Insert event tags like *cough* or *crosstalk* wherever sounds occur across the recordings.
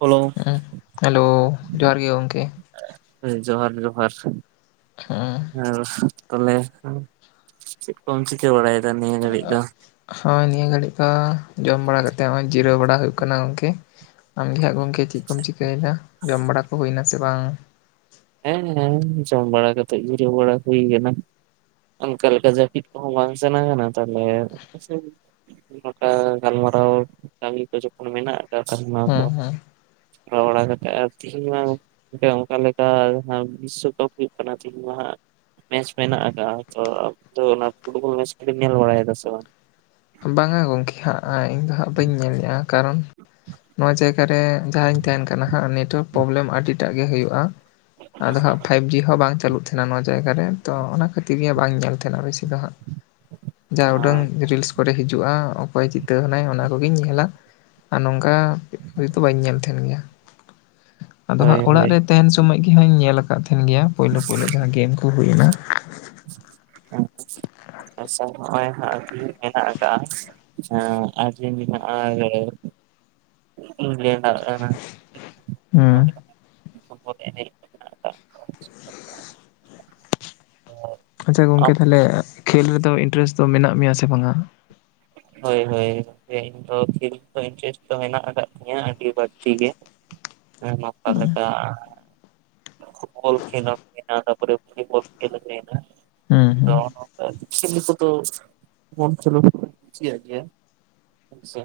Hello ᱩᱸ, hello ᱡᱚᱦᱟᱨ ᱜᱮ ᱜᱚᱢᱠᱮ ᱾ ᱡᱚᱦᱟᱨ ᱡᱚᱦᱟᱨ ᱾ ᱦᱩᱸ ᱾ ᱦᱮᱸ ᱛᱟᱦᱚᱞᱮ ᱪᱮᱫ ᱠᱚᱢ ᱪᱤᱠᱟᱹ ᱵᱟᱲᱟᱭᱮᱫᱟ ᱱᱤᱭᱟᱹ ᱜᱷᱟᱹᱲᱤᱡ ᱫᱚ? ᱦᱚᱭ ᱱᱤᱭᱟᱹ ᱜᱷᱟᱹᱲᱤᱡ ᱫᱚ ᱡᱚᱢ ᱵᱟᱲᱟ ᱠᱟᱛᱮ ᱦᱚᱸᱜ-ᱚᱭ ᱡᱤᱨᱟᱹᱣ ᱵᱟᱲᱟ ᱦᱩᱭᱩᱜ ᱠᱟᱱᱟ ᱜᱚᱢᱠᱮ ᱾ ᱟᱢ ᱜᱮ ᱦᱟᱸᱜ ᱜᱚᱝ ᱠᱮ ᱪᱮᱫ ᱠᱚᱢ ᱪᱤᱠᱟᱹᱭᱫᱟ? ᱡᱚᱢ ᱵᱟᱲᱟ ᱠᱚ ᱦᱩᱭ ᱮᱱᱟ ᱥᱮ ᱵᱟᱝ? ᱦᱮᱸ ᱦᱮᱸ ᱡᱚᱢ ᱵᱟᱲᱟ ᱠᱟᱛᱮᱜ ᱜᱮ ᱡᱤᱨᱟᱹᱣ ᱵᱟᱲᱟ ᱦᱩᱭ ᱠᱟᱱᱟ ᱾ ᱚᱱᱠᱟ ᱞᱮᱠᱟ ᱡᱟᱹᱯᱤᱫ ᱠᱚᱦᱚᱸ ᱵᱟᱝ ᱥᱟᱱᱟ ᱠᱟᱱᱟ ᱾ ᱛᱟᱦᱚᱞᱮ *unintelligible* ᱱᱚᱝᱠᱟ ᱜᱟᱞᱢᱟᱨᱟᱣ ᱠᱟᱹᱢᱤ ᱠᱚ ᱡᱚᱠᱷᱚᱱ ᱢᱮᱱᱟᱜ ᱛᱟᱵᱚᱱᱟ ᱦᱮᱸ ᱛᱚ ᱦᱮᱸ ᱠᱚᱨᱟᱣ ᱵᱟᱲᱟ ᱠᱟᱛᱮ, ᱟᱨ ᱛᱤᱦᱤᱧ ᱢᱟ ᱜᱚᱝᱠᱮ ᱚᱱᱠᱟ ᱞᱮᱠᱟ *unintelligible* ᱡᱟᱦᱟ ᱵᱤᱥᱥᱚᱠᱟᱯ ᱦᱩᱭᱩᱜ ᱠᱟᱱᱟ ᱛᱤᱦᱤᱧ ᱢᱟ ᱦᱟᱸᱜ ᱢᱮᱪ ᱢᱮᱱᱟᱜ ᱟᱠᱟᱜᱼᱟ, ᱛᱚ ᱟᱵᱤᱱ ᱫᱚ ᱚᱱᱟ ᱯᱷᱩᱴᱵᱚᱞ ᱢᱮᱪ ᱠᱚᱵᱤᱱ ᱧᱮᱞ ᱵᱟᱲᱟᱭᱮᱫᱟ ᱥᱮ ᱵᱟᱝ? ᱵᱟᱝᱟ ᱜᱚᱢᱠᱮ ᱦᱟᱸᱜ ᱤᱧᱫᱚ ᱦᱟᱸᱜ ᱵᱟᱹᱧ ᱧᱮᱞ ᱮᱜᱼᱟ ᱠᱟᱨᱚᱱ ᱱᱚᱣᱟ ᱡᱟᱭᱜᱟ ᱨᱮ ᱡᱟᱦᱟᱸᱧ ᱛᱟᱦᱮᱱ ᱠᱟᱱᱟ ᱦᱟᱸᱜ ᱱᱮᱴᱚᱣᱟᱨᱠ ᱯᱨᱚᱵᱞᱮᱢ ᱟᱹᱰᱤᱴᱟᱜ ᱜᱮ ᱦᱳᱭᱳᱜᱼᱟ ᱟᱫᱚ ᱦᱟᱸᱜ ᱯᱷᱟᱭᱤᱵ ᱡᱤ ᱦᱚᱸ ᱵᱟᱝ ᱪᱟᱹᱞᱩᱜ ᱛᱟᱦᱮᱱᱟ ᱱᱚᱣᱟ ᱡᱟᱭᱜᱟ ᱨᱮ। ᱛᱚ ᱚᱱᱟ ᱠᱷᱟᱹᱛᱤᱨ ᱜᱮ ᱵᱟᱹᱧ ᱧᱮᱞ ᱛᱟᱦᱮᱱᱟ ᱵᱮᱥᱤ ᱾ ᱟᱫᱚ ᱦᱟᱸᱜ ᱡᱟ ᱩᱰᱟᱹᱝ ᱨᱤᱞᱥ ᱠᱚᱨᱮ ᱦᱤᱡᱩᱜᱼᱟ ᱚᱠᱚᱭ ᱡᱤᱛᱟᱹᱣ ᱦᱮᱱᱟᱭ ᱚᱱᱟ ᱠᱚᱜᱤᱧ ᱧᱮᱞᱟ ᱾ ᱟᱨ ᱱᱚᱝᱠᱟ ᱦᱚᱭᱛᱚ ᱵᱟᱹᱧ ᱧᱮᱞ ᱛᱟᱦᱮᱱ ᱜᱮᱭᱟ। ᱟᱫᱚ ᱦᱳᱭ ᱦᱟᱸᱜ ᱚᱲᱟᱜ ᱦᱳᱭ ᱨᱮ ᱛᱟᱦᱮᱱ ᱥᱚᱢᱚᱭ ᱜᱮ ᱦᱟᱸᱜ ᱤᱧ ᱧᱮᱞ ᱟᱠᱟᱫ ᱛᱟᱦᱮᱱ ᱜᱮᱭᱟ। ᱯᱳᱭᱞᱳ ᱯᱳᱭᱞᱳ ᱡᱟᱦᱟᱸ ᱜᱮᱢ ᱠᱚ ᱦᱩᱭᱱᱟ। ᱟᱪᱪᱷᱟ ᱱᱚᱜᱼᱚᱭ ᱦᱟᱸᱜ ᱠᱤ ᱢᱮᱱᱟᱜ ᱠᱟᱜᱼᱟ। ᱦᱩᱸ *unintelligible* *unintelligible* ᱟᱨ ᱟᱪᱪᱷᱟ ᱜᱚᱝᱠᱮ ᱛᱟᱦᱟᱞᱮ, ᱠᱷᱮᱞ ᱨᱮᱫᱚ ᱤᱱᱴᱟᱨᱮᱥᱴ ᱫᱚ ᱢᱮᱱᱟᱜ ᱢᱮᱭᱟ ᱥᱮ ᱵᱟᱝᱟ? ᱦᱳᱭ ᱦᱳᱭ। ᱤᱧ ᱫᱚ ᱠᱷᱮᱞ ᱠᱚᱨᱮ ᱤᱱᱴᱟᱨᱮᱥᱴ ᱫᱚ ᱢᱮᱱᱟᱜ ᱟᱠᱟᱫ ᱛᱤᱧᱟᱹ ᱟᱹᱰᱤ ᱵᱟᱹᱲᱛᱤ ᱜᱮ। ᱦᱮᱸ ᱢᱟᱯᱷᱟ *unintelligible* ᱞᱮᱠᱟ। ᱯᱷᱩᱴᱵᱚᱞ ᱠᱷᱮᱞ *inaudible* ᱛᱟᱨᱯᱚᱨᱮ ᱵᱷᱤᱵᱚᱞ ᱠᱷᱮᱞ ᱦᱩᱭᱱᱟ। ᱦᱩᱸ ᱦᱩᱸ *inaudible* ᱠᱷᱮᱞ ᱠᱚᱫᱚ ᱢᱚᱱ ᱛᱮ ᱫᱚ *inaudible* ᱠᱩᱥᱟᱜ ᱜᱮᱭᱟ ᱦᱳᱭ ᱥᱮ᱾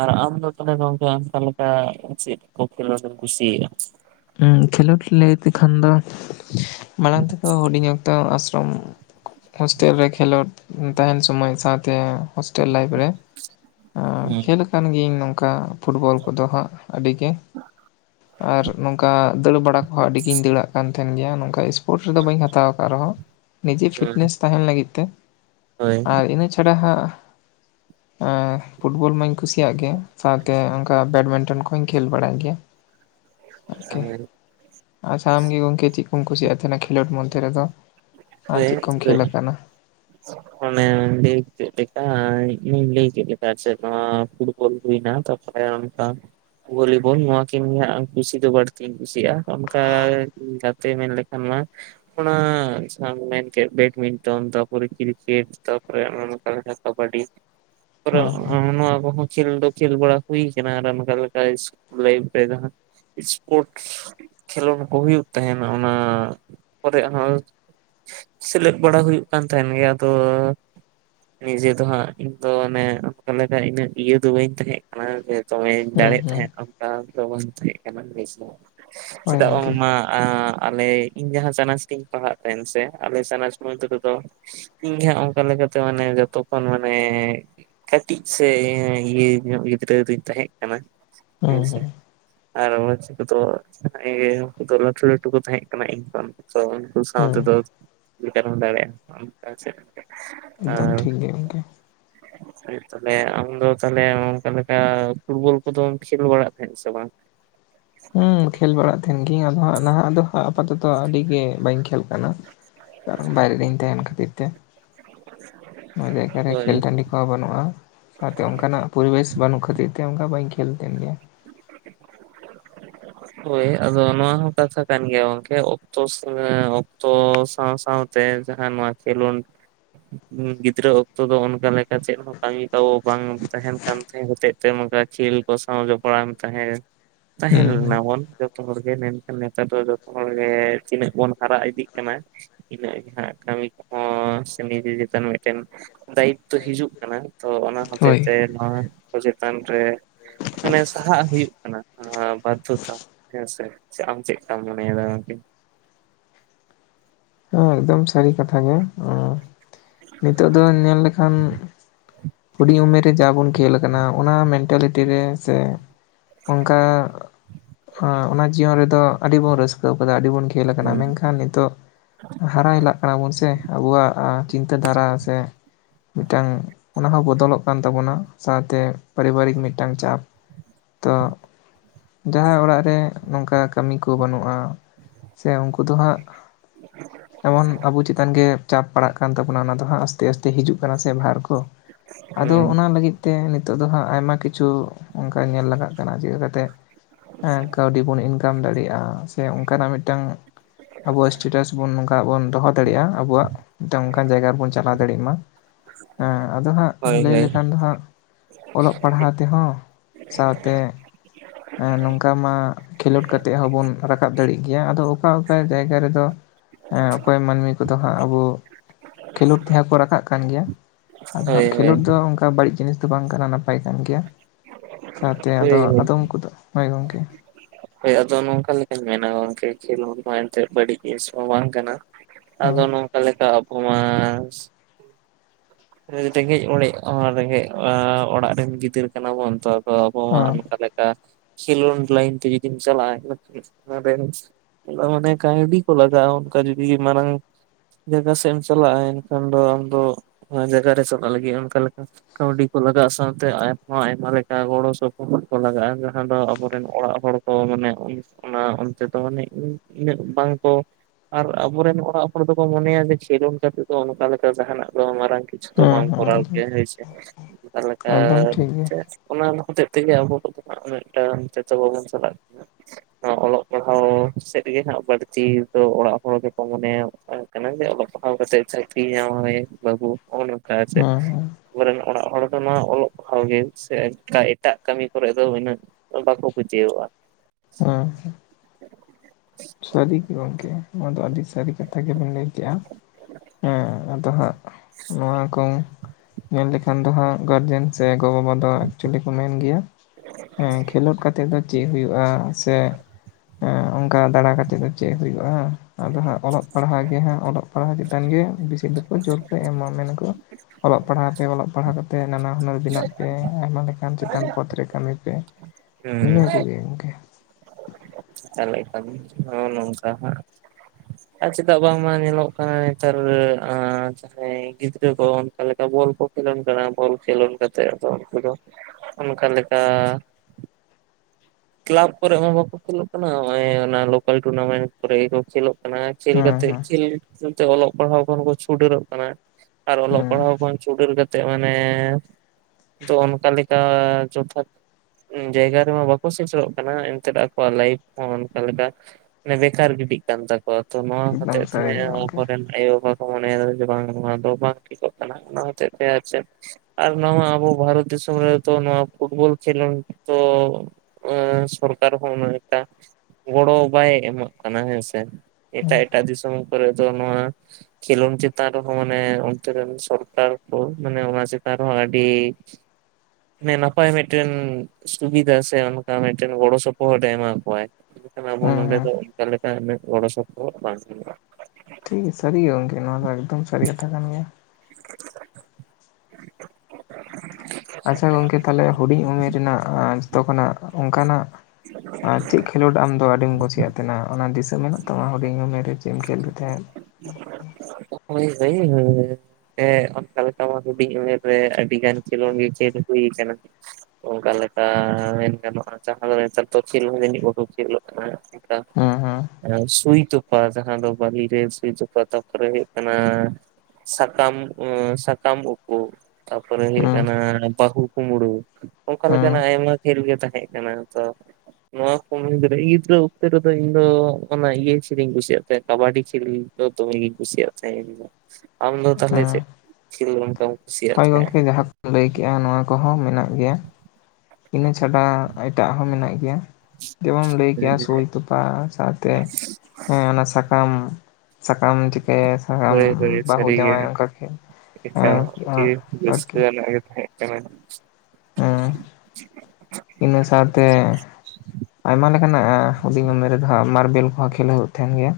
ᱟᱨ ᱟᱢ ᱫᱚ ᱛᱟᱦᱚᱞᱮ ᱜᱚᱝᱠᱮ ᱟᱢ ᱚᱠᱟ ᱞᱮᱠᱟ ᱪᱮᱫ ᱠᱚ ᱠᱷᱮᱞᱚᱸᱰ ᱮᱢ ᱠᱩᱥᱤᱭᱟᱜᱼᱟ? ᱦᱮᱸ, ᱠᱷᱮᱞᱳᱰ ᱞᱟᱹᱭ ᱛᱮ ᱠᱷᱟᱱ ᱫᱚ ᱢᱟᱲᱟᱝ ᱛᱮᱫᱚ, ᱦᱩᱰᱤᱧ ᱚᱠᱛᱚ ᱟᱥᱨᱚᱢ ᱦᱳᱥᱴᱮᱞ ᱨᱮ ᱠᱷᱮᱞᱳᱰ ᱛᱟᱦᱮᱱ ᱥᱚᱢᱚᱭ, ᱥᱟᱶᱛᱮ ᱦᱳᱥᱴᱮᱞ ᱞᱟᱭᱤᱯᱷ ᱨᱮ ᱟᱨ ᱠᱷᱮᱞ ᱟᱠᱟᱱ ᱜᱤᱭᱟᱹᱧ ᱱᱚᱝᱠᱟ ᱯᱷᱩᱴᱵᱚᱞ ᱠᱚᱫᱚ ᱦᱟᱸᱜ᱾ ᱟᱹᱰᱤ ᱜᱮ ᱟᱨ ᱱᱚᱝᱠᱟ ᱫᱟᱹᱲ ᱵᱟᱲᱟ ᱠᱚᱦᱚᱸ ᱟᱹᱰᱤ ᱜᱤᱧ ᱫᱟᱹᱲᱟᱜ ᱠᱟᱱ ᱛᱟᱦᱮᱱ ᱜᱮᱭᱟ, ᱱᱚᱝᱠᱟ ᱯᱳᱨᱴᱥ ᱨᱮᱫᱚ ᱵᱟᱹᱧ ᱦᱟᱛᱟᱣ ᱟᱠᱟᱫ ᱨᱮᱦᱚᱸ, ᱱᱤᱡᱮ ᱦᱮᱸ ᱯᱷᱤᱴᱱᱮᱥ ᱛᱟᱦᱮᱱ ᱞᱟᱹᱜᱤᱫ ᱛᱮ ᱦᱳᱭ ᱟᱨ ᱤᱱᱟᱹ ᱪᱷᱟᱰᱟ ᱦᱟᱜ ᱮᱸᱻ ᱯᱷᱩᱴᱵᱚᱞ ᱢᱟᱧ ᱠᱩᱥᱤᱭᱟᱜ ᱜᱮ ᱥᱟᱶᱛᱮ ᱚᱱᱠᱟ ᱵᱮᱰᱢᱤᱱᱴᱚᱱ ᱠᱚᱦᱚᱸᱧ ᱠᱷᱮᱞ ᱵᱟᱲᱟᱜ ᱜᱮᱭᱟ। ᱟᱨᱠᱤ ᱦᱳᱭ ᱟᱪᱪᱷᱟ ᱟᱢᱜᱮ ᱜᱚᱝᱠᱮ, ᱪᱮᱫ ᱠᱚᱢ ᱠᱩᱥᱤᱭᱟᱜ ᱛᱟᱦᱮᱱᱟ ᱠᱷᱮᱞᱳᱰ ᱢᱚᱫᱽᱫᱷᱮ ᱨᱮᱫᱚ? ᱟᱨ ᱪᱮᱫ ᱠᱚᱢ ᱠᱷᱮᱞ ᱟᱠᱟᱱᱟ *unintelligible* ᱚᱱᱮ ᱞᱟᱹᱭ ᱠᱮᱫ ᱞᱮᱠᱟ ᱤᱧᱤᱧ ᱞᱟᱹᱭ ᱠᱮᱫ ᱞᱮᱠᱟ ᱟᱨ ᱪᱮᱫ *unintelligible* ᱜᱳᱞ ᱦᱩᱭᱱᱟ ᱛᱟᱯᱚᱨᱮ ᱚᱱᱠᱟ ᱵᱷᱚᱞᱤᱵᱚᱞ ᱱᱚᱣᱟᱠᱤᱱ ᱜᱮ ᱦᱟᱸᱜ ᱠᱩᱥᱤ ᱫᱚ ᱵᱟᱹᱲᱛᱤᱧ ᱠᱩᱥᱤᱭᱟᱜᱼᱟ, ᱚᱱᱠᱟ ᱠᱟᱛᱮ ᱢᱮᱱ ᱞᱮᱠᱷᱟᱱ ᱢᱟ ᱚᱱᱟ ᱟᱢ ᱢᱮᱱ ᱠᱮᱫ ᱵᱮᱰ ᱢᱤᱱᱴᱚᱱ, ᱛᱟᱯᱚᱨᱮ ᱠᱨᱤᱠᱮᱴ ᱛᱟᱯᱚᱨᱮ *unintelligible* ᱠᱟᱵᱟᱰᱤ। ᱟᱨᱚ ᱦᱩᱸ ᱱᱚᱣᱟ ᱠᱚᱦᱚᱸ ᱠᱷᱮᱞ ᱫᱚ ᱠᱷᱮᱞ ᱵᱟᱲᱟ ᱦᱩᱭ ᱠᱟᱱᱟ, ᱟᱨ ᱚᱱᱠᱟ ᱞᱮᱠᱟ ᱤᱥᱠᱩᱞ ᱞᱟᱭᱤᱯᱷ ᱨᱮᱫᱚ ᱦᱟᱸᱜ ᱥᱯᱳᱨᱴᱥ ᱠᱷᱮᱞᱚᱸᱰ ᱠᱚ ᱦᱩᱭᱩᱜ ᱛᱟᱦᱮᱱᱟ ᱚᱱᱟ ᱠᱚᱨᱮᱜ ᱦᱚᱸ ᱥᱮᱞᱮᱫ ᱵᱟᱲᱟ ᱦᱩᱭᱩᱜ ᱠᱟᱱ ᱛᱟᱦᱮᱱ ᱜᱮᱭᱟ ᱟᱫᱚ ᱱᱤᱡᱮ ᱫᱚᱦᱟᱸᱜ ᱤᱧ ᱫᱚ ᱚᱱᱮ ᱚᱱᱠᱟ ᱞᱮᱠᱟ ᱤᱱᱟᱹᱜ ᱤᱭᱟᱹ ᱫᱚ ᱵᱟᱹᱧ ᱛᱟᱦᱮᱸ ᱠᱟᱱᱟ ᱡᱮ ᱫᱚᱢᱮᱧ ᱦᱩᱸ ᱫᱟᱲᱮᱭᱟᱜ ᱦᱩᱸ ᱛᱟᱦᱮᱸᱫ ᱚᱱᱠᱟ ᱫᱚ ᱵᱟᱝ ᱛᱟᱦᱮᱸ ᱠᱟᱱᱟ ᱦᱳᱭ ᱥᱮ, ᱦᱳᱭ ᱪᱮᱫᱟᱜ ᱜᱚᱝᱠᱮ ᱵᱟᱝᱢᱟ ᱟᱸᱻ ᱟᱞᱮ ᱤᱧ ᱡᱟᱦᱟᱸ ᱪᱟᱱᱟᱪ ᱜᱤᱧ ᱯᱟᱲᱦᱟᱜ ᱛᱟᱦᱮᱸᱱ ᱥᱮ, ᱟᱞᱮ ᱪᱟᱱᱟᱪ ᱢᱩᱫ ᱨᱮᱫᱚ ᱤᱧ ᱜᱮ ᱦᱟᱸᱜ ᱚᱱᱠᱟ ᱞᱮᱠᱟᱛᱮ, ᱢᱟᱱᱮ ᱡᱷᱚᱛᱚ ᱠᱷᱚᱱ ᱢᱟᱱᱮ ᱠᱟᱹᱴᱤᱡ ᱥᱮ ᱤᱭᱟᱹ ᱧᱚᱜ ᱜᱤᱫᱽᱨᱟᱹ ᱨᱤᱧ ᱛᱟᱦᱮᱸ ᱠᱟᱱᱟ ᱦᱩᱸ ᱦᱮᱸᱥᱮ᱾ ᱦᱩᱸ ᱟᱨ ᱢᱟᱹᱡᱷᱤ ᱠᱚᱫᱚ ᱤᱭᱟᱹ ᱞᱟᱹᱴᱩ ᱞᱟᱹᱴᱩ ᱠᱚ ᱛᱟᱦᱮᱸᱜ ᱠᱟᱱᱟ ᱤᱧ ᱠᱷᱚᱱ। *unintelligible* ᱥᱟᱶ ᱦᱩᱸ ᱛᱮᱫᱚ ᱟᱨ ᱪᱤᱠᱟᱹ ᱛᱮᱢ ᱫᱟᱲᱮᱭᱟᱜᱼᱟ ᱚᱱᱠᱟ ᱪᱮᱫ ᱮᱠᱫᱚᱢ ᱟᱨ ᱴᱷᱤᱠ ᱜᱮ ᱜᱚᱝᱠᱮ *inaudible* ᱦᱩᱭᱩᱜ ᱛᱟᱞᱮᱭᱟ ᱟᱢ ᱫᱚ ᱛᱟᱦᱚᱞᱮ ᱚᱱᱠᱟ ᱞᱮᱠᱟ ᱯᱷᱩᱴᱵᱚᱞ ᱠᱚᱫᱚᱢ ᱠᱷᱮᱞ ᱵᱟᱲᱟᱜ ᱛᱟᱦᱮᱸᱫ ᱥᱮ ᱵᱟᱝ? ᱦᱩᱸ, ᱠᱷᱮᱞ ᱵᱟᱲᱟᱜ ᱛᱟᱦᱮᱱ ᱜᱤᱧ ᱟᱫᱚ ᱦᱟᱸᱜ ᱱᱟᱦᱟᱜ ᱟᱫᱚ ᱦᱟᱸᱜ ᱟᱯᱟᱛᱚᱛᱚ ᱟᱹᱰᱤ ᱜᱮ ᱵᱟᱹᱧ ᱠᱷᱮᱞ ᱠᱟᱱᱟ ᱠᱟᱨᱚᱱ ᱵᱟᱭᱨᱮ ᱨᱤᱧ ᱛᱟᱦᱮᱱ ᱠᱷᱟᱹᱛᱤᱨ ᱛᱮ᱾ ᱱᱚᱣᱟ ᱡᱟᱭᱜᱟ ᱨᱮ ᱦᱳᱭ ᱠᱷᱮᱞ ᱴᱟᱸᱰᱤ ᱦᱚᱸ ᱵᱟᱹᱱᱩᱜ-ᱟ, ᱥᱟᱶᱛᱮ ᱚᱱᱠᱟᱱᱟᱜ ᱯᱚᱨᱤᱵᱮᱥ ᱵᱟᱹᱱᱩᱜ ᱠᱷᱟᱹᱛᱤᱨ ᱛᱮ ᱚᱱᱠᱟ ᱵᱟᱹᱧ ᱠᱷᱮᱞ ᱛᱮᱦᱮᱱ ᱜᱮᱭᱟ। ᱦᱳᱭ ᱟᱫᱚ ᱱᱚᱣᱟ ᱦᱚᱸ ᱠᱟᱛᱷᱟ ᱠᱟᱱ ᱜᱮᱭᱟ ᱜᱚᱝᱠᱮ, ᱚᱠᱛᱚ ᱥᱚᱸᱜᱮ ᱚᱠᱛᱚ ᱥᱟᱶ ᱥᱟᱶ ᱛᱮ ᱡᱟᱦᱟᱸ ᱱᱚᱣᱟ ᱠᱷᱮᱞᱳᱱᱰ ᱜᱤᱫᱽᱨᱟᱹ ᱚᱠᱛᱚ ᱫᱚ ᱚᱱᱠᱟ ᱞᱮᱠᱟ ᱪᱮᱫ ᱦᱚᱸ ᱠᱟᱹᱢᱤ ᱠᱚ ᱵᱟᱝ ᱛᱟᱦᱮᱱ ᱠᱟᱱ ᱛᱮᱸ ᱦᱚᱛᱮᱡ ᱛᱮ ᱱᱚᱝᱠᱟ ᱠᱷᱮᱞ ᱠᱚ ᱥᱟᱶ ᱡᱚᱯᱲᱟᱣᱮᱢ ᱛᱟᱦᱮᱸ ᱛᱟᱦᱮᱸ ᱦᱩᱸ ᱞᱮ ᱦᱩᱸ *unintelligible* ᱡᱚᱛᱚ ᱦᱚᱲ ᱜᱮ ᱢᱮᱱᱠᱷᱟᱱ ᱱᱮᱛᱟᱨ ᱫᱚ ᱡᱚᱛᱚ ᱦᱚᱲ ᱜᱮ ᱛᱤᱱᱟᱹᱜ ᱵᱚᱱ ᱦᱟᱨᱟ ᱤᱫᱤᱜ ᱠᱟᱱᱟ ᱤᱱᱟᱹᱜ ᱜᱮ ᱦᱟᱸᱜ ᱠᱟᱹᱢᱤ ᱠᱚᱦᱚᱸ ᱥᱮ ᱱᱤᱡᱮ ᱪᱮᱛᱟᱱ ᱢᱮᱫᱴᱮᱱ ᱫᱟᱭᱤᱛᱛᱚ ᱦᱤᱡᱩᱜ ᱠᱟᱱᱟ᱾ ᱛᱚ ᱚᱱᱟ ᱦᱚᱛᱮᱜ ᱦᱳᱭ ᱛᱮ ᱱᱚᱣᱟ ᱠᱚ ᱪᱮᱛᱟᱱ ᱨᱮ ᱢᱟᱱᱮ ᱥᱟᱦᱟᱜ ᱦᱩᱭᱩᱜ ᱠᱟᱱᱟ᱾ *unintelligible* ᱦᱮᱸᱥᱮ ᱟᱢ ᱪᱮᱜ ᱠᱟᱢ ᱢᱚᱱᱮᱭᱟᱫᱟ ᱜᱚᱝᱠᱮ? ᱦᱮᱸ ᱮᱠᱫᱚᱢ ᱥᱟᱹᱨᱤ ᱠᱟᱛᱷᱟ ᱜᱮ ᱩᱸ ᱱᱤᱛᱚᱜ ᱫᱚ ᱧᱮᱞ ᱞᱮᱠᱷᱟᱱ ᱦᱩᱰᱤᱧ ᱩᱢᱮᱨ ᱨᱮ ᱡᱟ ᱵᱚᱱ ᱠᱷᱮᱞ ᱟᱠᱟᱱᱟ ᱚᱱᱟ ᱢᱮᱱᱴᱟᱞᱤᱴᱤ ᱨᱮ ᱥᱮ ᱚᱝᱠᱟ ᱦᱟᱸ ᱚᱱᱟ ᱡᱤᱭᱚᱱ ᱨᱮᱫᱚ ᱟᱹᱰᱤ ᱵᱚᱱ ᱨᱟᱹᱥᱠᱟᱹᱣ ᱠᱟᱫᱟ ᱟᱹᱰᱤ ᱵᱚᱱ ᱠᱷᱮᱹᱞ ᱟᱠᱟᱱᱟ ᱦᱩᱸ ᱢᱮᱱᱠᱷᱟᱱ ᱱᱤᱛᱚᱜ ᱦᱟᱨᱟ ᱦᱮᱞᱟᱜ ᱠᱟᱱᱟ ᱵᱚᱱ ᱥᱮ ᱟᱵᱚᱣᱟᱜ ᱟ ᱪᱤᱱᱛᱟᱹ ᱫᱷᱟᱨᱟ ᱥᱮ ᱢᱤᱫᱴᱟᱝ ᱚᱱᱟ ᱦᱚᱸ ᱵᱚᱫᱚᱞᱚᱜ ᱠᱟᱱ ᱛᱟᱵᱚᱱᱟ ᱥᱟᱶᱛᱮ ᱯᱟᱨᱤᱵᱟᱨᱤᱠ ᱢᱤᱫᱴᱟᱝ ᱪᱟᱯ ᱛᱚ ᱡᱟᱦᱟᱸᱭ ᱚᱲᱟᱜ ᱨᱮ ᱱᱚᱝᱠᱟ ᱠᱟᱹᱢᱤ ᱠᱩ ᱵᱟᱹᱱᱩᱜ-ᱟ ᱥᱮ ᱩᱱᱠᱩ ᱫᱚ ᱦᱟᱸᱜ *inaudible* ᱮᱢᱚᱱ ᱟᱵᱚ ᱪᱮᱛᱟᱱ ᱜᱮ ᱪᱟᱯ ᱯᱟᱲᱟᱜ ᱠᱟᱱ ᱛᱟᱵᱚᱱᱟ ᱚᱱᱟ ᱫᱚ ᱦᱟᱸᱜ ᱟᱥᱛᱮ ᱟᱥᱛᱮ ᱦᱤᱡᱩᱜ ᱠᱟᱱᱟ ᱥᱮ ᱵᱷᱟᱨ ᱠᱚ ᱦᱩᱸ ᱟᱫᱚ ᱚᱱᱟ ᱞᱟᱹᱜᱤᱫ ᱛᱮ ᱱᱤᱛᱚᱜ ᱫᱚ ᱦᱟᱸᱜ ᱟᱭᱢᱟ ᱠᱤᱪᱷᱩ ᱚᱱᱠᱟ ᱧᱮᱞ ᱞᱟᱜᱟᱜ ᱠᱟᱱᱟ ᱪᱮᱜ ᱠᱟᱛᱮ ᱮᱸ ᱠᱟᱹᱣᱰᱤ ᱵᱚᱱ ᱤᱱᱠᱟᱢ ᱫᱟᱲᱮᱭᱟᱜ-ᱟ ᱥᱮ ᱜᱮ ᱚᱱᱠᱟᱱᱟᱜ ᱢᱤᱫᱴᱟᱝ ᱟᱵᱚᱣᱟᱜ ᱮᱥᱴᱮᱴᱟᱥ ᱱᱚᱝᱠᱟ ᱵᱚᱱ ᱫᱚᱦᱚ ᱫᱟᱲᱮᱜ-ᱟ ᱟᱵᱚᱣᱟᱜ ᱴᱟᱝ ᱚᱝᱠᱟ ᱡᱟᱭᱜᱟ ᱨᱮᱵᱚᱱ ᱪᱟᱞᱟᱣ ᱫᱟᱲᱮᱜ ᱢᱟ᱾ ᱦᱮᱸ ᱟᱫᱚ ᱦᱟᱸᱜ ᱦᱳᱭ ᱞᱟᱹᱭ ᱦᱳᱭ ᱞᱮᱠᱷᱟᱱ ᱫᱚ ᱦᱟᱸᱜ ᱚᱞᱚᱜ ᱯᱟᱲᱦᱟᱣ ᱛᱮᱦᱚᱸ ᱥᱟᱶᱛᱮ ᱮᱸ ᱱᱚᱝᱠᱟ ᱢᱟ ᱠᱷᱮᱞᱳᱰ ᱠᱟᱛᱮᱜ ᱦᱚᱸᱵᱚᱱ ᱨᱟᱠᱟᱵ ᱫᱟᱲᱮᱜ ᱜᱮᱭᱟ ᱟᱫᱚ ᱚᱠᱟ ᱚᱠᱟ ᱡᱟᱭᱜᱟ ᱨᱮᱫᱚ ᱮᱸ ᱚᱠᱚᱭ ᱢᱟᱹᱱᱢᱤ ᱠᱚᱫᱚ ᱦᱟᱸᱜ ᱟᱵᱚ ᱠᱷᱮᱞᱳᱰ ᱛᱮᱦᱚᱸ ᱠᱚ ᱨᱟᱠᱟᱵ ᱠᱟᱱ ᱜᱮᱭᱟ᱾ ᱟᱫᱚ ᱦᱳᱭ ᱦᱟᱸᱜ ᱦᱳᱭ ᱠᱷᱮᱞᱳᱰ ᱫᱚ ᱚᱱᱠᱟ ᱵᱟᱹᱲᱤᱡ ᱡᱤᱱᱤᱥ ᱫᱚ ᱵᱟᱝ ᱠᱟᱱᱟ ᱱᱟᱯᱟᱭ ᱠᱟᱱ ᱜᱮᱭᱟ, ᱥᱟᱶᱛᱮ ᱟᱫᱚ ᱦᱳᱭ ᱦᱳᱭ ᱟᱫᱚᱢ ᱠᱚᱫᱚ ᱦᱳᱭ ᱜᱚᱝᱠᱮ᱾ ᱦᱳᱭ ᱟᱫᱚ ᱱᱚᱝᱠᱟ ᱞᱮᱠᱟᱧ ᱢᱮᱱᱟ ᱜᱚᱝᱠᱮ ᱠᱷᱮᱞᱳᱰ ᱢᱟ ᱮᱱᱛᱮᱫ ᱵᱟᱹᱲᱤᱡ ᱡᱤᱱᱤᱥ ᱦᱚᱸ ᱵᱟᱝ ᱠᱟᱱᱟ᱾ ᱟᱫᱚ ᱦᱮᱸ ᱱᱚᱝᱠᱟ ᱞᱮᱠᱟ ᱟᱵᱚ ᱢᱟᱻᱥ ᱨᱮᱸᱜᱮᱡ ᱚᱲᱮᱡ ᱦᱚᱸ ᱨᱮᱸᱜᱮᱡ ᱟᱸ ᱚᱲᱟᱜ ᱨᱮᱱ ᱜᱤᱫᱟᱹᱨ ᱠᱟᱱᱟ ᱵᱚᱱ ᱛᱚ ᱟᱵᱚ ᱟᱵᱚ ᱢᱟ ᱦᱮᱸ ᱱᱚᱠᱟ ᱞᱮᱠ ᱟ ᱠᱷᱮᱞᱳᱱᱰ ᱞᱟᱭᱤᱱ ᱛᱮ ᱡᱩᱫᱤᱢ ᱪᱟᱞᱟᱜ-ᱟ *unintelligible* ᱢᱟᱱᱮ ᱠᱟᱹᱟᱭᱰᱤ ᱠᱚ ᱞᱟᱜ-ᱟ ᱚᱱᱠᱟ ᱡᱩᱫᱤ ᱢᱟᱨᱟᱝ ᱡᱟᱭᱜᱟ ᱥᱮᱜᱮᱢ ᱪᱟᱞᱟᱜ-ᱟ ᱮᱱᱠᱷᱟᱱ ᱫᱚ ᱟᱢᱫᱚ ᱚᱱᱟ ᱡᱟᱭᱜᱟ ᱨᱮ ᱪᱟᱞᱟᱜ ᱞᱟᱹᱜᱤᱫ ᱚᱱᱠᱟ ᱞᱮᱠᱟ᱾ ᱠᱟᱹᱣᱰᱤ ᱠᱚ ᱞᱟᱜᱟᱜ ᱥᱟᱶᱛᱮ ᱟᱭᱢᱟ ᱟᱭᱢᱟ ᱞᱮᱠᱟ ᱜᱚᱲᱚ ᱥᱚᱯᱚᱦᱚᱫ ᱠᱚ ᱞᱟᱜᱟᱜ-ᱟ ᱡᱟᱦᱟᱸ ᱫᱚ ᱟᱵᱚᱨᱮᱱ ᱚᱲᱟᱜ ᱦᱚᱲ ᱠᱚ ᱢᱟᱱᱮ ᱚᱱᱥ ᱚᱱᱟ ᱚᱱᱛᱮ ᱫᱚ ᱢᱟᱱᱮ ᱩᱱ ᱤᱱᱟᱹᱜ ᱵᱟᱝᱠᱚ ᱟᱨ ᱟᱵᱚᱨᱮᱱ ᱚᱲᱟᱜ ᱦᱚᱲ ᱫᱚᱠᱚ ᱢᱚᱱᱮᱭᱟ ᱡᱮ ᱠᱷᱮᱞᱩᱱ ᱠᱟᱛᱮᱫ ᱫᱚ ᱚᱱᱠᱟ ᱞᱮᱠᱟ ᱡᱟᱦᱟᱱᱟᱜ ᱫᱚ ᱢᱟᱨᱟᱝ ᱠᱤᱪᱩ ᱫᱚ ᱦᱮᱸ ᱵᱟᱢ ᱠᱚᱨᱟᱣ ᱦᱮᱸ ᱠᱮᱭᱟ ᱦᱳᱭᱥᱮ ᱟᱨ ᱞᱮᱠᱟ ᱮᱠᱫᱚᱢ ᱴᱷᱤᱠ ᱜᱮᱭᱟ *unintelligible* ᱚᱱᱟ ᱦᱚᱛᱮᱜ ᱛᱮᱜᱮ ᱟᱵᱚ ᱠᱚᱫᱚ ᱦᱟᱸᱜ ᱢᱤᱫᱴᱟᱝ ᱪᱟᱪᱟ ᱵᱟᱵᱚᱱ ᱪᱟᱞᱟᱜ ᱠᱟᱱᱟ᱾ ᱚᱞᱚᱜ ᱯᱟᱲᱦᱟᱣ ᱥᱮᱫ ᱜᱮ ᱦᱟᱸᱜ ᱵᱟᱹᱲᱛᱤ ᱫᱚ ᱚᱲᱟᱜ ᱦᱚᱲ ᱜᱮᱠᱚ ᱢᱚᱱᱮᱭᱟ ᱟ ᱠᱟᱱᱟ ᱡᱮ ᱟᱵᱚᱣᱟᱜ ᱯᱟᱲᱦᱟᱣ ᱠᱟᱛᱮ ᱪᱟᱠᱨᱤ ᱧᱟᱢ ᱦᱩᱭ ᱵᱟᱹᱵᱩ ᱚᱱᱮ ᱚᱱᱚᱠ ᱡᱮ ᱦᱮᱸ ᱦᱮᱸ ᱵᱚᱨᱮᱱ ᱚᱲᱟᱜ ᱦᱚᱲ ᱫᱚ ᱱᱚᱣᱟ ᱚᱞᱚᱜ ᱯᱟᱲᱦᱟᱣ ᱜᱮ ᱥᱮ *unintelligible* ᱮᱴᱟᱜ ᱠᱟᱹᱢᱤ ᱠᱚᱨᱮ ᱫᱚ ᱩᱱᱟᱹᱜ ᱵᱟᱠᱚ ᱠᱩᱪᱟᱹᱣᱟᱜ-ᱟ᱾ ᱦᱩᱸ᱾ ᱥᱟᱹᱨᱤ ᱜᱮ ᱜᱚᱝᱠᱮ ᱚᱱᱟ ᱫᱚ ᱟᱹᱰᱤ ᱥᱟᱨᱤ ᱠᱟᱛᱷᱟ ᱜᱮᱵᱤᱱ ᱞᱟᱹᱭ ᱠᱮᱜ-ᱟ᱾ ᱦᱮᱸ ᱟᱫᱚ ᱦᱟᱸᱜ ᱱᱚᱣᱟ ᱠᱚ᱾ ᱢᱮᱱ ᱞᱮᱠᱷᱟᱱ ᱫᱚ ᱦᱟᱸᱜ ᱜᱟᱨᱡᱮᱱ ᱥᱮ ᱜᱚ ᱵᱟᱵᱟ ᱫᱚ ᱮᱠᱪᱩᱞᱤ ᱠᱚ ᱢᱮᱱ ᱜᱮᱭᱟ᱾ ᱦᱮᱸ ᱠᱷᱮᱞᱳᱰ ᱠᱟᱛᱮᱜ ᱫᱚ ᱪᱮᱫ ᱦᱩᱭᱩᱜ-ᱟ ᱥᱮ? ᱚᱝᱠᱟ ᱫᱟᱬᱟ ᱠᱟᱛᱮᱫ ᱫᱚ ᱪᱮᱫ ᱦᱩᱭᱩᱜ-ᱟ? ᱟᱫᱚ ᱦᱟᱸᱜ ᱚᱞᱚᱜ ᱯᱟᱲᱦᱟᱜ ᱜᱮ ᱦᱟᱸᱜ ᱚᱞᱚᱜ ᱯᱟᱲᱦᱟᱜ ᱪᱮᱛᱟᱱ ᱜᱮ ᱵᱮᱥᱤ ᱫᱚᱠᱚ ᱡᱳᱨ ᱯᱮ ᱮᱢᱟ, ᱢᱮᱱᱟᱠᱚ ᱚᱞᱚᱜ ᱯᱟᱲᱦᱟᱣ ᱯᱮ, ᱚᱞᱚᱜ ᱯᱟᱲᱦᱟᱣ ᱠᱟᱛᱮ ᱱᱟᱱᱟ ᱦᱩᱱᱟᱹᱨ ᱵᱮᱱᱟᱜ ᱯᱮ ᱟᱭᱢᱟ ᱞᱮᱠᱟᱱ ᱪᱮᱛᱟᱱ ᱯᱚᱫ ᱨᱮ ᱠᱟᱹᱢᱤ ᱯᱮ᱾ ᱦᱩᱸ ᱤᱱᱟᱹ ᱠᱚᱜᱮ ᱜᱚᱝᱠᱮ᱾ ᱛᱟᱦᱞᱮ ᱠᱟᱹᱢᱤ ᱥᱚᱢᱚᱭ ᱱᱚᱝᱠᱟ ᱦᱟᱸᱜ᱾ ᱟᱨ ᱪᱮᱫᱟᱜ ᱵᱟᱝᱢᱟ ᱧᱮᱞᱚᱜ ᱠᱟᱱᱟ ᱱᱮᱛᱟᱨ ᱟᱸᱻ ᱦᱮᱸ ᱜᱤᱫᱽᱨᱟᱹ ᱠᱚ ᱚᱱᱠᱟ ᱞᱮᱠᱟ ᱵᱚᱞ ᱠᱚ ᱠᱷᱮᱞᱳᱱᱰ ᱠᱟᱱᱟ, ᱵᱚᱞ ᱠᱷᱮᱞᱳᱱᱰ ᱠᱟᱛᱮ ᱟᱫᱚ ᱩᱱᱠᱩ ᱫᱚ ᱚᱱᱠᱟ ᱞᱮᱠᱟ ᱠᱞᱟᱵᱽ ᱠᱚᱨᱮ ᱦᱚᱸ ᱵᱟᱠᱚ ᱠᱷᱮᱞᱳᱜ ᱠᱟᱱᱟ, ᱦᱚᱸᱜ-ᱚᱭ ᱚᱱᱟ ᱞᱳᱠᱟᱞ ᱴᱩᱨᱱᱟᱢᱮᱱᱴ ᱠᱚᱨᱮ ᱜᱮᱠᱚ ᱠᱷᱮᱞᱳᱜ ᱠᱟᱱᱟ᱾ ᱠᱷᱮᱹᱞ ᱦᱮᱸ ᱠᱟᱛᱮᱜ ᱦᱮᱸ ᱠᱷᱮᱹᱞ ᱥᱮᱱᱛᱮ ᱚᱞᱚᱜ ᱯᱟᱲᱦᱟᱣ ᱠᱷᱚᱱ ᱠᱚ ᱪᱷᱩᱰᱟᱹᱨᱚᱜ ᱠᱟᱱᱟ᱾ ᱟᱨ ᱚᱞᱚᱜ ᱦᱮᱸ ᱯᱟᱲᱦᱟᱣ ᱠᱷᱚᱱ ᱪᱷᱩᱰᱟᱹᱨ ᱠᱟᱛ ᱛᱮᱜ ᱢᱟᱱᱮᱻ ᱟᱫᱚ ᱚᱱᱠᱟ ᱞᱮᱠᱟ ᱡᱚᱛᱷᱟᱛ ᱡᱟᱭᱜᱟ ᱨᱮᱢᱟ ᱵᱟᱠ ᱵᱟᱠᱚ ᱥᱮᱴᱮᱨᱚᱜ ᱠᱟᱱᱟ᱾ ᱮᱱᱛᱮᱫ ᱟᱠᱚᱣᱟᱜ ᱞᱟᱭᱤᱯᱷ ᱦᱚᱸ ᱚᱱᱠᱟ ᱞᱮᱠᱟ ᱢᱟᱱᱮ ᱵᱮᱠᱟᱨ ᱜᱤᱰᱤᱜ ᱠᱟᱱ ᱛᱟᱠᱚᱣᱟ ᱛᱚ, ᱱᱚᱣᱟ ᱮᱠᱫᱚᱢ ᱦᱚᱛᱮᱜ ᱛᱮ ᱥᱟᱹᱨᱤ ᱜᱮ ᱜᱚᱝᱠᱮ ᱟᱵᱚᱨᱮᱱ ᱟᱭᱳ-ᱵᱟᱵᱟ ᱠᱚ ᱢᱚᱱᱮᱭᱮᱫᱟ ᱡᱮ ᱵᱟᱝ ᱱᱚᱣᱟ ᱫᱚ ᱵᱟᱝ ᱴᱷᱤᱠᱚᱜ ᱠᱟᱱᱟ ᱚᱱᱟ ᱦᱚᱛᱮᱜ ᱛᱮ ᱟᱨ ᱪᱮᱫ ᱟᱨ ᱱᱚᱣᱟ ᱢᱟ ᱟᱵᱚ ᱵᱷᱟᱨᱚᱛ ᱫᱤᱥᱚᱢ ᱨᱮᱫᱚ ᱱᱚᱣᱟ ᱯᱷᱩᱴᱵᱚᱞ ᱠᱷᱮᱞᱳᱱᱰ ᱫᱚ ᱚᱻ ᱥᱚᱨᱠᱟᱨ ᱦᱚᱸ ᱚᱱᱮ ᱚᱝᱠᱟ᱾ ᱜᱚᱲᱚ ᱵᱟᱭ ᱮᱢᱟᱜ ᱠᱟᱱᱟ ᱦᱮᱸ ᱥᱮ᱾ ᱮᱴᱟᱜ ᱮᱴᱟᱜ ᱫᱤᱥᱚᱢ ᱠᱚᱨᱮ ᱫᱚ ᱱᱚᱣᱟ ᱠᱷᱮᱞᱚᱱᱰ ᱪᱮᱛᱟᱱ ᱨᱮᱦᱚᱸ ᱢᱟᱱᱮ ᱚᱱᱛᱮ ᱨᱮᱱ ᱥᱚᱨᱠᱟᱨ ᱠᱚ ᱢᱟᱱᱮ ᱚᱱᱟ ᱪᱮᱛᱟᱱ ᱨᱮᱦᱚᱸ ᱟᱹᱰᱤ ᱦᱮᱸ ᱱᱟᱯᱟᱭ ᱢᱤᱫᱴᱮᱱ ᱥᱩᱵᱤᱫᱷᱟ ᱥᱮ ᱚᱱ ᱠᱟ ᱢᱤᱫᱴᱮᱱ ᱜᱚᱲᱚ ᱥᱚᱯᱚᱦᱚᱫ ᱮ ᱮᱢᱟ ᱠᱚᱣᱟᱭ᱾ ᱢᱮᱱᱠᱷᱟᱱ ᱟᱵᱚ ᱦᱮᱸ ᱱᱚᱸᱰᱮ ᱦᱮᱸ ᱫᱚ ᱚᱱᱠᱟ ᱞᱮᱠᱟ ᱤᱱᱟᱹᱜ ᱜᱚᱲᱚ ᱥᱚᱯᱚᱦᱚᱫ ᱵᱟᱝ ᱛᱟᱸᱦᱮᱱᱟ᱾ ᱴᱷᱤᱠ ᱜᱮ ᱥᱟᱹᱨᱤ ᱜᱮ ᱜᱚᱝᱠᱮ ᱱᱚᱣᱟ ᱫᱚ ᱮᱠᱫᱚᱢ ᱥᱟᱹᱨᱤ ᱠᱟᱛᱷᱟ ᱠᱟᱱ ᱜᱮᱭᱟ᱾ *unintelligible* ᱟᱪᱪᱷᱟ ᱜᱚᱝᱠᱮ ᱛᱟᱦᱞᱮ ᱦᱩᱰᱤᱧ ᱩᱢᱮᱹᱨ ᱨᱮᱱᱟᱜ ᱡᱚᱛᱚ ᱠᱷᱚᱱᱟᱜ ᱚᱝᱠᱟᱱᱟᱜ ᱪᱮᱫ ᱠᱷᱮᱞᱳᱸᱰ ᱟᱢᱫᱚ ᱟᱹᱰᱤᱢ ᱠᱩᱥᱤᱭᱟᱜ ᱛᱟᱸᱦᱮᱱᱟ? ᱚᱱᱟ ᱫᱤᱥᱟᱹ ᱢᱮᱱᱟᱜ ᱛᱟᱢᱟ ᱦᱩᱰᱤᱧ ᱩᱢᱮᱹᱨ ᱨᱮ ᱪᱮᱫ ᱮᱢ ᱠᱷᱮᱹᱞ ᱞᱮᱫ ᱛᱟᱦᱮᱸᱫ? ᱦᱳᱭ ᱦᱳᱭ ᱦᱮᱸ, ᱦᱮᱸ ᱚᱱᱠᱟ ᱞᱮᱠᱟ ᱢᱟ ᱦᱩᱰᱤᱧ ᱩᱢᱮᱹᱨ ᱨᱮ ᱟᱹᱰᱤᱜᱟᱱ ᱠᱷᱮᱞᱚᱱᱰ ᱜᱮ ᱠᱷᱮᱹᱞ ᱦᱩᱭ ᱠᱟᱱᱟ᱾ ᱚᱱᱠᱟ ᱞᱮᱠᱟ ᱢᱮᱱ ᱜᱟᱱᱚᱜ-ᱟ ᱡᱟᱦᱟᱸ ᱫᱚ ᱱᱮᱛᱟᱨ ᱫᱚ ᱠᱷᱮᱹᱞ ᱦᱚᱸ ᱡᱟᱹᱱᱤᱡ ᱵᱟᱠᱚ ᱠᱷᱮᱞᱳᱜ ᱠᱟᱱᱟ ᱚᱱᱠᱟ᱾ ᱦᱮᱸ ᱥᱩᱭ ᱛᱚᱯᱟ, ᱡᱟᱦᱟᱸ ᱫᱚ ᱵᱟᱹᱞᱤᱨᱮ ᱥᱩᱭ ᱛᱚᱯᱟ ᱛᱟᱯᱚᱨᱮ ᱦᱩᱭᱩᱜ ᱠᱟᱱᱟ ᱥᱟᱠᱟᱢ ᱩᱸ ᱥᱟᱠᱟᱢ ᱩᱠᱩ, ᱛᱟᱯᱚᱨᱮ ᱦᱩᱭᱩᱜ ᱦᱮᱸ ᱠᱟᱱᱟ ᱵᱟᱹᱦᱩ ᱠᱩᱢᱲᱩ, ᱚᱝᱠᱟ ᱦᱮᱸ ᱞᱮᱠᱟᱱᱟᱜ ᱟᱭᱢᱟ ᱠᱷᱮᱹᱞ ᱜᱮ ᱛᱟᱦᱮᱸ ᱠᱟᱱᱟ ᱛᱚ᱾ ᱱᱚᱣᱟ ᱠᱚ ᱢᱩᱫᱽ ᱨᱮ ᱜᱤᱫᱽᱨᱟᱹ ᱩᱠᱛᱚ ᱨᱮᱫᱚ ᱤᱧ ᱫᱚ ᱚᱱᱟ ᱤᱭᱟᱹ ᱠᱷᱮᱹᱞᱤᱧ ᱠᱩᱥᱤᱭᱟᱜ ᱛᱟᱦᱮᱸᱜ, ᱠᱟᱵᱟᱰᱤ ᱠᱷᱮᱹᱞ ᱤᱧ ᱫᱚ ᱫᱚᱢᱮ ᱜᱤᱧ ᱠᱩᱥᱤᱭᱟᱜ ᱛᱟᱦᱮᱸᱜ ᱤᱧ ᱫᱚ᱾ ᱟᱢ ᱫᱚ ᱛᱟᱦᱞᱮ ᱪᱮᱫ ᱦᱮᱸ ᱠᱷᱮᱹᱞ ᱚᱱᱠᱟ? ᱦᱳᱭ ᱜᱚᱝᱠᱮ ᱡᱟᱦᱟᱸ ᱠᱚᱢ ᱞᱟᱹᱭ ᱠᱮᱜ-ᱟ ᱱᱚᱣᱟ ᱠᱚᱦᱚᱸ ᱢᱮᱱᱟᱜ ᱜᱮᱭᱟ᱾ ᱤᱱᱟᱹ ᱪᱷᱟᱰᱟ ᱮᱴᱟᱜ ᱦᱚᱸ ᱢᱮᱱᱟᱜ ᱜᱮᱭᱟ᱾ ᱡᱮᱢᱚᱱ ᱮᱢ ᱞᱟᱹᱭ ᱠᱮᱜ-ᱟ ᱛᱟᱦᱮᱸᱫ ᱥᱩᱭ ᱛᱚᱯᱟ ᱥᱟᱶᱛᱮ ᱦᱮᱸ ᱚᱱᱟ ᱥᱟᱠᱟᱢ ᱥᱟᱠᱟᱢ ᱪᱤᱠᱟᱹ ᱦᱳᱭ ᱦᱳᱭ ᱥᱟᱹᱨᱤ ᱜᱮ, ᱮᱠᱟᱞ ᱜᱮ ᱨᱟᱹᱥᱠᱟᱹ ᱟᱨᱠᱤ ᱟᱱᱟᱜ ᱜᱮ ᱛᱟᱦᱮᱸᱜ᱾ ᱪᱮᱫ ᱮᱢ ᱢᱮᱱ ᱫᱟ? ᱦᱮᱸ ᱤᱱᱟᱹ ᱥᱟᱶᱛᱮ ᱟᱭᱢᱟ ᱞᱮᱠᱟᱱᱟᱜ ᱦᱩᱰᱤᱧ ᱩᱢᱮᱨ ᱨᱮᱫᱚ ᱦᱟᱸᱜ ᱢᱟᱨᱵᱮᱞ ᱠᱚᱦᱚᱸ ᱠᱷᱮᱞᱳ ᱦᱩᱭᱩᱜ ᱛᱟᱦᱮᱸᱱ ᱜᱮᱭᱟ᱾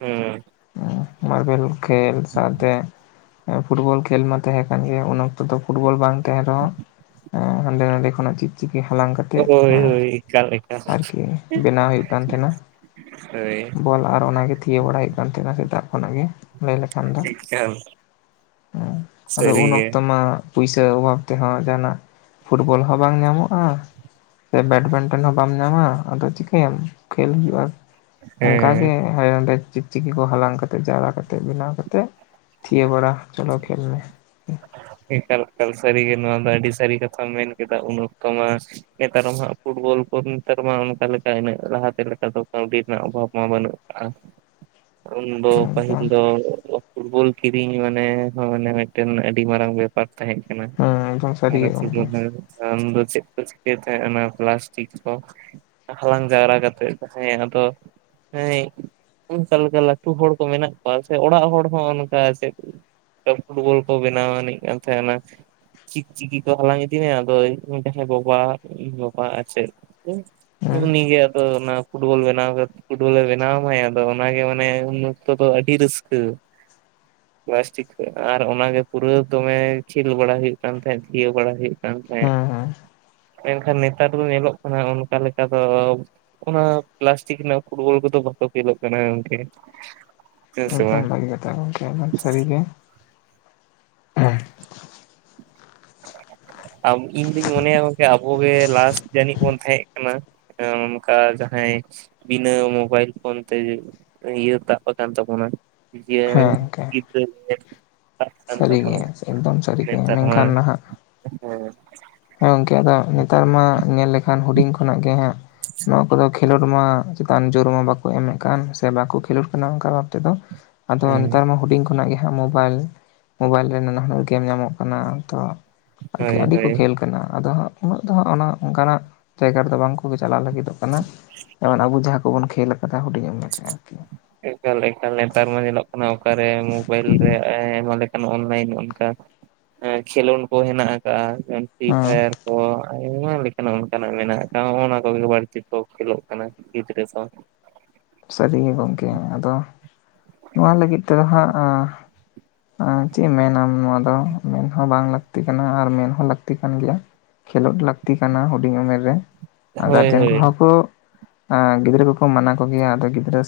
ᱦᱩᱸ, ᱦᱸ, ᱢᱟᱨᱵᱮᱞ ᱠᱷᱮᱞ ᱥᱟᱶᱛᱮ ᱦ, ᱯᱷᱩᱴᱵᱚᱞ ᱠᱷᱮᱞ ᱢᱟ ᱛᱟᱦᱮᱸ ᱠᱟᱱ ᱜᱮ ᱩᱱ ᱚᱠᱛᱚ ᱫᱚ ᱯᱷᱩᱴᱵᱚᱞ ᱵᱟᱝ ᱛᱟᱦᱮᱸᱱ ᱨᱮᱦᱚᱸ ᱦᱸ ᱦᱟᱸᱰᱮ ᱱᱟᱰᱮ ᱠᱷᱚᱱᱟᱜ ᱪᱤᱠ ᱪᱤᱠᱤ ᱦᱟᱞᱟᱝ ᱠᱟᱛᱮᱫ ᱦᱳᱭ ᱦᱚᱸ ᱦᱳᱭ ᱮᱠᱟᱞ ᱮᱠᱟᱞ ᱟᱨᱠᱤ ᱵᱮᱱᱟᱣ ᱦᱩᱭᱩᱜ ᱠᱟᱱ ᱛᱟᱦᱮᱸᱱᱟ᱾ ᱦᱳᱭ ᱵᱚᱞ ᱟᱨ ᱚᱱᱟᱜᱮ ᱛᱷᱤᱭᱟᱹ ᱵᱟᱲᱟᱭ ᱦᱩᱭᱩᱜ ᱠᱟᱱ ᱛᱟᱦᱮᱸᱱᱟ ᱥᱮᱛᱟᱜ ᱠᱷᱚᱱᱟᱜ ᱜᱮ᱾ ᱞᱟᱹᱭ ᱠᱷᱟᱱ ᱫᱚ ᱮᱠᱟᱞ ᱩᱱ ᱥᱟᱹᱨᱤᱜᱮ ᱚᱠᱛᱚ ᱢᱟᱼᱼ ᱯᱩᱭᱥᱟᱹ ᱚᱵᱷᱟᱵ ᱛᱮᱦᱚᱸ ᱡᱟᱦᱟᱸᱱᱟᱜ ᱯᱷᱩᱴᱵᱚᱞ ᱦᱚᱸ ᱵᱟᱝ ᱧᱟᱢᱚᱜᱼᱟ, ᱥᱮ ᱵᱮᱰᱢᱤᱱᱴᱚᱱ ᱦᱚᱸ ᱵᱟᱢ ᱧᱟᱢᱟ ᱟᱫᱚ ᱪᱤᱠᱟᱹᱭᱟᱢ ᱠᱷᱮᱞ ᱦᱩᱭᱩᱜᱼᱟ᱾ ᱦᱮᱸ ᱚᱱᱠᱟᱜᱮ ᱦᱟᱭ ᱚᱸᱰᱮ ᱪᱤᱠ ᱪᱤᱠᱤ ᱠᱚ ᱦᱟᱞᱟᱝ ᱠᱟᱛᱮ ᱡᱟᱨᱣᱟ ᱠᱟᱛᱮ ᱵᱮᱱᱟᱣ ᱠᱟᱛᱮ ᱛᱷᱤᱭᱟᱹ ᱵᱟᱲᱟ ᱪᱚᱞᱚ ᱠᱷᱮᱞ ᱢᱮ, ᱮᱠᱟᱞ ᱮᱠᱟᱞ ᱥᱟᱹᱨᱤᱜᱮ ᱱᱚᱣᱟ ᱫᱚ ᱟᱹᱰᱤ ᱥᱟᱹᱨᱤ ᱠᱟᱛᱷᱟᱢ ᱢᱮᱱ ᱠᱮᱫᱟ ᱩᱱ ᱚᱠᱛᱚ ᱢᱟ ᱱᱮᱛᱟᱨ ᱦᱚᱸ ᱦᱟᱸᱜ ᱯᱷᱩᱴᱵᱚᱞ ᱠᱚ ᱱᱮᱛᱟᱨ ᱢᱟ ᱚᱱᱠᱟ ᱞᱮᱠᱟ ᱤᱱᱟᱹᱜ ᱞᱟᱦᱟᱛᱮ ᱞᱮᱠᱟ ᱫᱚ ᱠᱟᱹᱣᱰᱤ ᱨᱮᱱᱟᱜ ᱚᱵᱷᱟᱵ ᱢᱟ ᱵᱟᱹᱱᱩᱜ ᱟᱠᱟᱜᱼᱟ᱾ *inaudible* ᱩᱱ ᱫᱚ ᱯᱟᱹᱦᱤᱞ ᱮᱠᱫᱚᱢ ᱫᱚ ᱯᱷᱩᱴᱵᱚᱞ ᱠᱤᱨᱤᱧ ᱢᱟᱱᱮ ᱢᱤᱫᱴᱮᱱ ᱟᱹᱰᱤ ᱢᱟᱨᱟᱝ ᱵᱮᱯᱟᱨ ᱛᱟᱦᱮᱸ ᱠᱟᱱᱟ, ᱦᱮᱸ ᱮᱠᱫᱚᱢ ᱥᱟᱹᱨᱤ ᱟᱨᱚ ᱜᱮ ᱜᱚᱝᱠᱮ *unintelligible* ᱟᱢ ᱫᱚ ᱪᱮᱫ ᱠᱚ ᱪᱤᱠᱟᱹᱭ ᱛᱟᱦᱮᱸᱱᱟ ᱚᱱᱟ ᱯᱞᱟᱥᱴᱤᱠ ᱠᱚ ᱦᱟᱞᱟᱝ ᱡᱟᱣᱨᱟ ᱠᱟᱛᱮᱫ ᱦᱮᱸ ᱟᱫᱚ ᱦᱮᱸ, ᱚᱱᱠᱟ ᱞᱮᱠᱟ ᱞᱟᱹᱴᱩ ᱦᱚᱲ ᱠᱚ ᱢᱮᱱᱟᱜ ᱠᱚᱣᱟ ᱥᱮ ᱚᱲᱟᱜ ᱦᱚᱲ ᱦᱚᱸ ᱚᱱᱠᱟ ᱪᱮᱫ ᱛᱚ ᱯᱷᱩᱴᱵᱚᱞ ᱠᱚ ᱵᱮᱱᱟᱣ ᱟᱹᱱᱤᱡ ᱠᱟᱱ ᱛᱟᱦᱮᱸᱱᱟ, ᱪᱤᱠᱪᱤᱠᱤ ᱠᱚ ᱦᱟᱞᱟᱝ ᱤᱫᱤ ᱢᱮ ᱟᱫᱚ ᱩᱱᱤ ᱡᱟᱦᱟᱸᱭ ᱫᱚ ᱵᱟᱵᱟ ᱤᱧ ᱵᱟᱵᱟ ᱟᱨ‌ ᱪᱮᱫ ᱦᱮᱸ ᱩᱱᱤ ᱜᱮ ᱟᱫᱚ ᱚᱱᱟ ᱯᱷᱩᱴᱵᱚᱞ ᱵᱮᱱᱟᱣ ᱠᱟᱛ ᱯᱷᱩᱴᱵᱚᱞᱮ ᱵᱮᱱᱟᱣ ᱟᱢᱟᱭ ᱟᱫᱚ ᱚᱱᱟᱜᱮ ᱢᱟᱱᱮ ᱩᱱ ᱚᱠᱛᱚ ᱫᱚ ᱟᱹᱰᱤ ᱨᱟᱹᱥᱠᱟᱹ᱾ ᱯᱞᱟᱥᱴᱤᱠ ᱠᱷᱚᱡ, ᱟᱨ ᱚᱱᱟᱜᱮ ᱯᱩᱨᱟᱹ ᱫᱚᱢᱮ ᱠᱷᱮᱞ ᱵᱟᱲᱟ ᱦᱩᱭᱩᱜ ᱠᱟᱱ ᱛᱟᱦᱮᱸᱫ ᱛᱤᱭᱟᱹ ᱵᱟᱲᱟ ᱦᱩᱭᱩᱜ ᱠᱟᱱ ᱛᱟᱦᱮᱸᱫ᱾ ᱦᱮᱸ ᱦᱮᱸ ᱢᱮᱱᱠᱷᱟᱱ ᱱᱮᱛᱟᱨ ᱫᱚ ᱧᱮᱞᱚᱜ ᱠᱟᱱᱟ ᱚᱱᱠᱟ ᱞᱮᱠᱟ ᱫᱚ ᱚᱱᱟ ᱯᱞᱟᱥᱴᱤᱠ ᱨᱮᱱᱟᱜ ᱯᱷᱩᱴᱵᱚᱞ ᱠᱚᱫᱚ ᱵᱟᱠᱚ ᱠᱷᱮᱞᱳᱜ ᱠᱟᱱᱟ ᱜᱚᱝᱠᱮ? ᱦᱮᱸ ᱥᱮ ᱵᱟᱝ ᱮᱠᱫᱚᱢ ᱵᱷᱟᱜᱤ ᱠᱟᱛᱷᱟ ᱜᱚᱝᱠᱮ ᱮᱠᱫᱚᱢ ᱥᱟᱹᱨᱤ ᱜᱮ, ᱟᱢ ᱤᱧ ᱫᱩᱧ ᱢᱚᱱᱮᱭᱟ ᱜᱚᱝᱠᱮ ᱟᱵᱚᱜᱮ ᱞᱟᱥᱴ ᱡᱟᱹᱱᱤᱡ ᱵᱚᱱ ᱛᱟᱦᱮᱸᱫ ᱠᱟᱱᱟ, ᱚᱱᱠᱟ ᱡᱟᱦᱟᱸᱭ ᱵᱤᱱᱟᱹ ᱢᱳᱵᱟᱭᱤᱞ ᱯᱷᱳᱱ ᱛᱮᱜᱮ ᱤᱭᱟᱹ ᱛᱟᱵ ᱟᱠᱟᱱ ᱛᱟᱵᱚᱱᱟ᱾ ᱤᱭᱟᱹ ᱦᱮᱸ ᱜᱚᱝᱠᱮ ᱜᱤᱫᱽᱨᱟᱹ ᱩᱢᱮᱨ ᱛᱟᱰᱠᱟᱱ ᱥᱟᱹᱨᱤ ᱜᱮ ᱮᱠᱫᱚᱢ ᱥᱟᱹᱨᱤ ᱜᱮ ᱱᱮᱛᱟᱨ ᱢᱟ, ᱢᱮᱱᱠᱷᱟᱱ ᱱᱟᱦᱟᱜ ᱦᱮᱸ, ᱦᱮᱸ ᱜᱚᱝᱠᱮ ᱟᱫᱚ ᱱᱮᱛᱟᱨ ᱢᱟ ᱧᱮᱞ ᱞᱮᱠᱷᱟᱱ ᱦᱩᱰᱤᱧ ᱠᱷᱚᱱᱟᱜ ᱜᱮ ᱦᱟᱸᱜ ᱱᱚᱣᱟ ᱠᱚᱫᱚ ᱠᱷᱮᱞᱳᱰ ᱢᱟ ᱪᱮᱛᱟᱱ ᱡᱳᱨ ᱢᱟ ᱵᱟᱠᱚ ᱮᱢᱮᱫ ᱠᱟᱱ ᱥᱮ ᱵᱟᱠᱚ ᱠᱷᱮᱞᱳᱰ ᱠᱟᱱᱟ ᱚᱱᱠᱟ ᱵᱷᱟᱵ ᱛᱮ ᱫᱚ᱾ ᱟᱫᱚ ᱦᱮᱸ ᱱᱮᱛᱟᱨ ᱢᱟ ᱦᱩᱰᱤᱧ ᱠᱷᱚᱱᱟᱜ ᱜᱮ ᱦᱟᱸᱟᱜ ᱢᱳᱵᱟᱭᱤᱞ᱾ ᱢᱳᱵᱟᱭᱤᱞ ᱨᱮ ᱱᱟᱱᱟ ᱦᱩᱱᱟᱹᱨ ᱜᱮᱢ ᱧᱟᱢᱚᱜ ᱠᱟᱱᱟ ᱛᱚ ᱟᱠᱤ ᱦᱳᱭ ᱟᱹᱰᱤ ᱠᱚ ᱦᱳᱭ ᱠᱷᱮᱞ ᱟᱫᱚ ᱦᱟᱸᱜ ᱩᱱᱟᱹᱜ ᱫᱚ ᱦᱟᱸᱜ ᱚᱱᱟ ᱚᱱᱠᱟᱱᱟᱜ ᱡᱟᱭᱜᱟ ᱨᱮᱫᱚ ᱵᱟᱝ ᱠᱚ ᱪᱟᱞᱟᱣ ᱞᱟᱹᱜᱤᱫᱚᱜ ᱠᱟᱱᱟ ᱡᱮᱢᱚᱱ ᱟᱵᱚ ᱡᱟᱦᱟᱸ ᱠᱚᱵᱚᱱ ᱠᱷᱮᱞ ᱟᱠᱟᱫᱟ ᱦᱩᱰᱤᱧ ᱩᱢᱮᱨ ᱨᱮ ᱟᱨᱠᱤ᱾ ᱮᱠᱟᱞ, ᱮᱠᱟᱞ, ᱱᱮᱛᱟᱨ ᱢᱟ ᱧᱮᱞᱚᱜ ᱠᱟᱱᱟ ᱚᱠᱟᱨᱮ ᱢᱳᱵᱟᱭᱤᱞ ᱨᱮ ᱟᱭᱢᱟ ᱞᱮᱠᱟᱱ ᱚᱱᱞᱟᱭᱤᱱ ᱚᱱᱠᱟ, ᱠᱷᱮᱞᱳᱸᱰ ᱠᱚ ᱦᱮᱱᱟᱜ ᱟᱠᱟᱜᱼᱟ ᱯᱷᱨᱤ ᱦᱮᱸ ᱯᱷᱟᱭᱟᱨ, ᱚ ᱟᱭᱢᱟ ᱞᱮᱠᱟᱱᱟᱜ ᱚᱱᱠᱟᱱᱟᱜ ᱢᱮᱱᱟᱜ ᱟᱠᱟᱫᱟ ᱚᱱᱟ ᱠᱚᱜᱮ ᱵᱟᱹᱲᱛᱤ ᱠᱚ ᱠᱷᱮᱞᱳᱜ ᱠᱟᱱᱟ᱾ ᱜᱤᱫᱽᱨᱟᱹ ᱥᱟᱶ ᱾ ᱥᱟᱹᱨᱤᱜᱮ ᱜᱚᱢᱠᱮ ᱟᱫᱚ ᱱᱚᱣᱟ ᱞᱟᱹᱜᱤᱫ ᱛᱮᱫᱚ ᱦᱟᱸᱜ ᱪᱮᱫ ᱢᱮᱱᱟᱢ ᱱᱚᱣᱟ ᱫᱚ ᱢᱮᱱ ᱦᱚᱸ ᱵᱟᱝ ᱞᱟᱹᱠᱛᱤ ᱠᱟᱱᱟ ᱟᱨ ᱢᱮᱱ ᱦᱚᱸ ᱞᱟᱹᱠᱛᱤ ᱠᱟᱱ ᱜᱮᱭᱟ ᱾ ᱠᱷᱮᱞᱳᱰ ᱞᱟᱹᱠᱛᱤ ᱠᱟᱱᱟ ᱦᱩᱰᱤᱧ ᱩᱢᱮᱨ ᱨᱮ ᱾ ᱦᱳᱭ ᱜᱟᱨᱡᱮᱱ ᱦᱳᱭ ᱠᱚᱦᱚᱸ ᱠᱚ ᱜᱤᱫᱽᱨᱟᱹ ᱠᱚᱠᱚ ᱢᱟᱱᱟ ᱠᱚᱜᱮᱭᱟ ᱟᱫᱚ ᱜᱤᱫᱽᱨᱟᱹ